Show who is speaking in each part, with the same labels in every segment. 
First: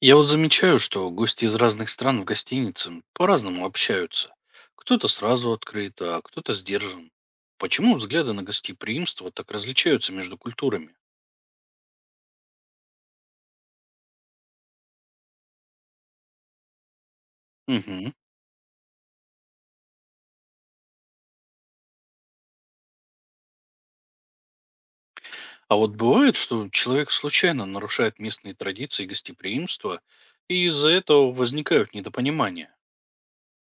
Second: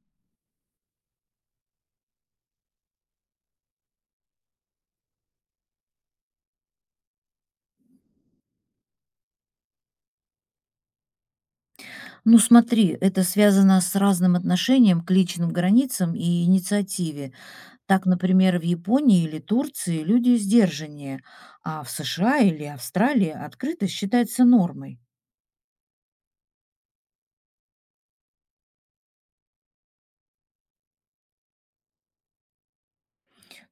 Speaker 1: Я вот замечаю, что гости из разных стран в гостинице по-разному общаются. Кто-то сразу открыт, а кто-то сдержан. Почему взгляды на гостеприимство так различаются между культурами?
Speaker 2: Ну смотри, это связано с разным отношением к личным границам и инициативе. Так,
Speaker 1: Мгм.
Speaker 2: например, в Японии или Турции люди сдержаннее, а в США или Австралии открытость считается нормой.
Speaker 1: А вот бывает, что человек случайно нарушает местные традиции гостеприимства, и из-за этого возникают недопонимания.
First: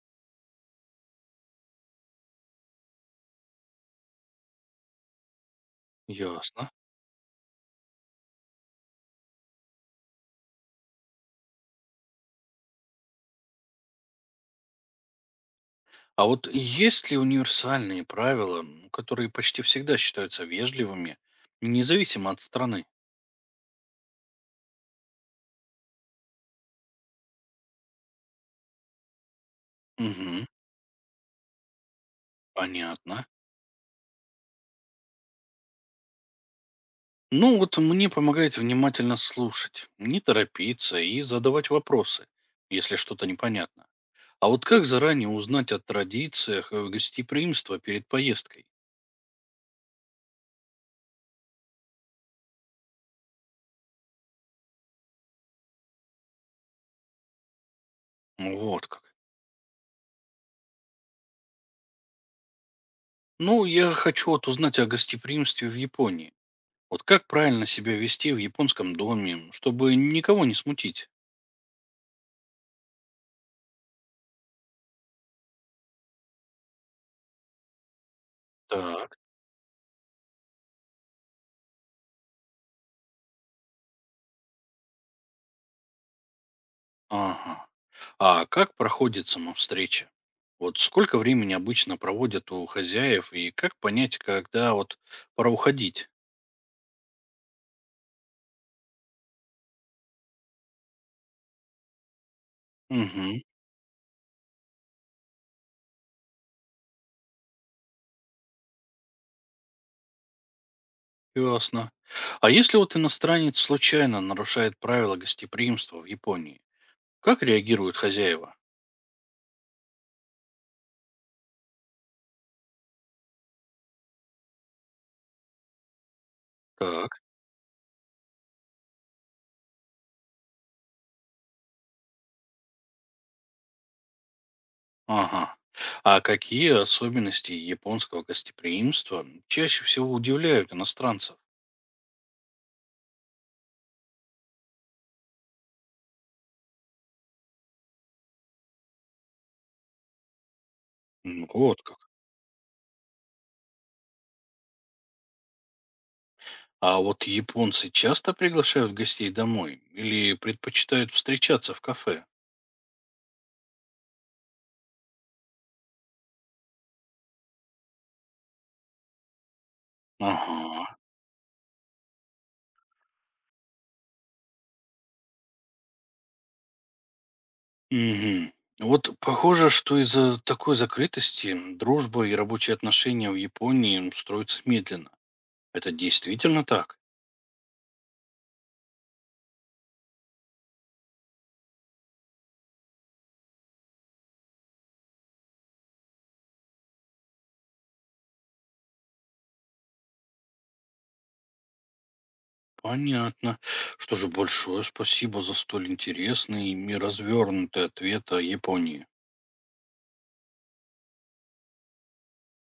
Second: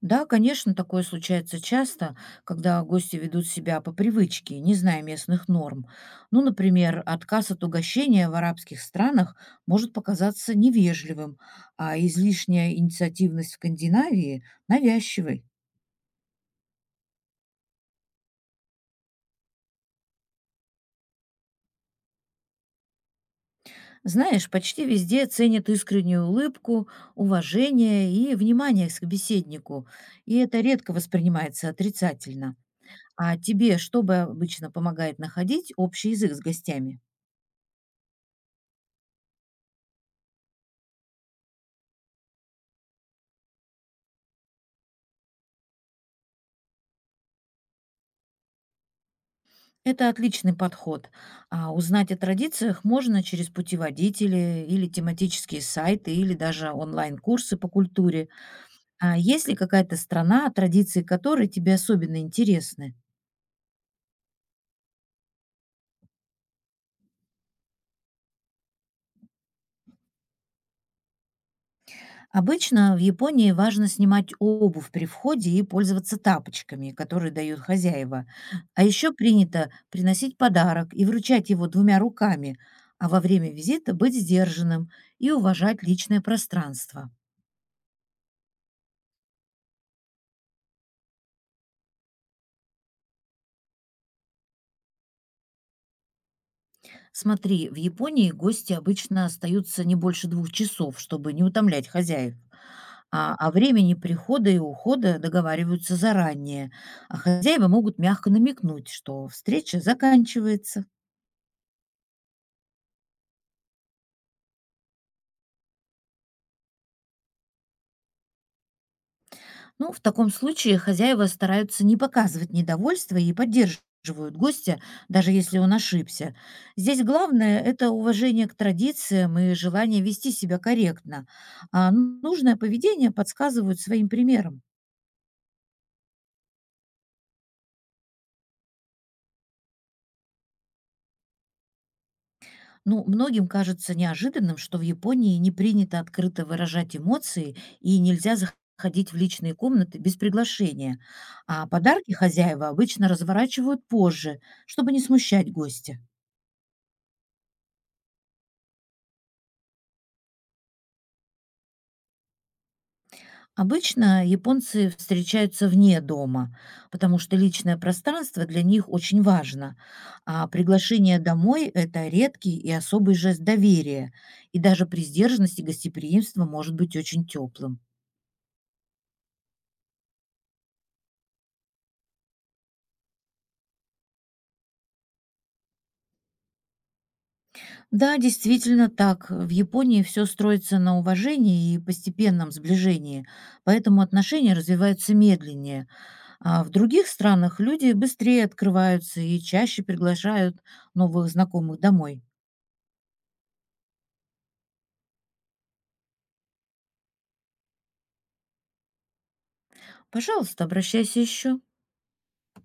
Speaker 2: Да, конечно, такое случается часто, когда гости ведут себя по привычке, не зная местных норм. Ну,
Speaker 1: Ясно.
Speaker 2: например, отказ от угощения в арабских странах может показаться невежливым, а излишняя инициативность в Скандинавии– навязчивой.
Speaker 1: А вот есть ли универсальные правила, которые почти всегда считаются вежливыми, независимо от страны?
Speaker 2: Знаешь, почти везде ценят искреннюю улыбку, уважение и внимание к собеседнику, и
Speaker 1: Угу.
Speaker 2: это редко воспринимается отрицательно.
Speaker 1: Понятно.
Speaker 2: А тебе что бы обычно помогает находить общий язык с гостями?
Speaker 1: Ну вот мне помогает внимательно слушать, не торопиться и задавать вопросы, если что-то непонятно. А вот как заранее узнать о традициях гостеприимства перед поездкой?
Speaker 2: Это отличный подход. А узнать о традициях можно через путеводители или тематические сайты, или даже онлайн-курсы по культуре.
Speaker 1: Ну, вот как.
Speaker 2: А есть ли какая-то страна, традиции которой тебе особенно интересны?
Speaker 1: Ну, я хочу вот узнать о гостеприимстве в Японии. Вот как правильно себя вести в японском доме, чтобы никого не смутить?
Speaker 2: Обычно в Японии важно снимать обувь при входе и пользоваться тапочками, которые дают хозяева. А еще
Speaker 1: Так.
Speaker 2: принято приносить подарок и вручать его двумя руками, а во время визита быть сдержанным и уважать личное пространство.
Speaker 1: Ага. А как проходит сама встреча? Вот сколько времени обычно проводят у хозяев и как понять, когда вот пора уходить?
Speaker 2: Смотри, в Японии гости обычно остаются не больше 2 часов, чтобы не утомлять хозяев. А
Speaker 1: Угу.
Speaker 2: о времени прихода и ухода договариваются заранее, а хозяева могут мягко намекнуть, что встреча заканчивается.
Speaker 1: Ясно. А если вот иностранец случайно нарушает правила гостеприимства в Японии, как реагируют хозяева?
Speaker 2: Ну, в таком случае хозяева стараются не показывать недовольство и поддерживают гостя, даже если он ошибся. Здесь
Speaker 1: Так.
Speaker 2: главное– это уважение к традициям и желание вести себя корректно, а нужное поведение подсказывают своим примером.
Speaker 1: Ага. А какие особенности японского гостеприимства чаще всего удивляют иностранцев?
Speaker 2: Ну, многим кажется неожиданным, что в Японии не принято открыто выражать эмоции и нельзя заходить в личные комнаты без приглашения, а
Speaker 1: Вот как.
Speaker 2: подарки хозяева обычно разворачивают позже, чтобы не смущать гостя.
Speaker 1: А вот японцы часто приглашают гостей домой или предпочитают встречаться в кафе?
Speaker 2: Обычно японцы встречаются вне дома, потому что личное пространство для них очень важно, а
Speaker 1: Ага.
Speaker 2: приглашение домой– это редкий и особый жест доверия, и даже при сдержанности гостеприимство может быть очень теплым.
Speaker 1: Мгм. Вот похоже, что из-за такой закрытости, дружба и рабочие отношения в Японии, строятся медленно. Это действительно так?
Speaker 2: Да, действительно так. В Японии все строится на уважении и постепенном сближении, поэтому отношения развиваются медленнее, а в других странах люди быстрее открываются и чаще приглашают новых знакомых домой.
Speaker 1: Понятно. Что же, большое спасибо за столь интересный и развернутый ответ о Японии.
Speaker 2: Пожалуйста, обращайся еще.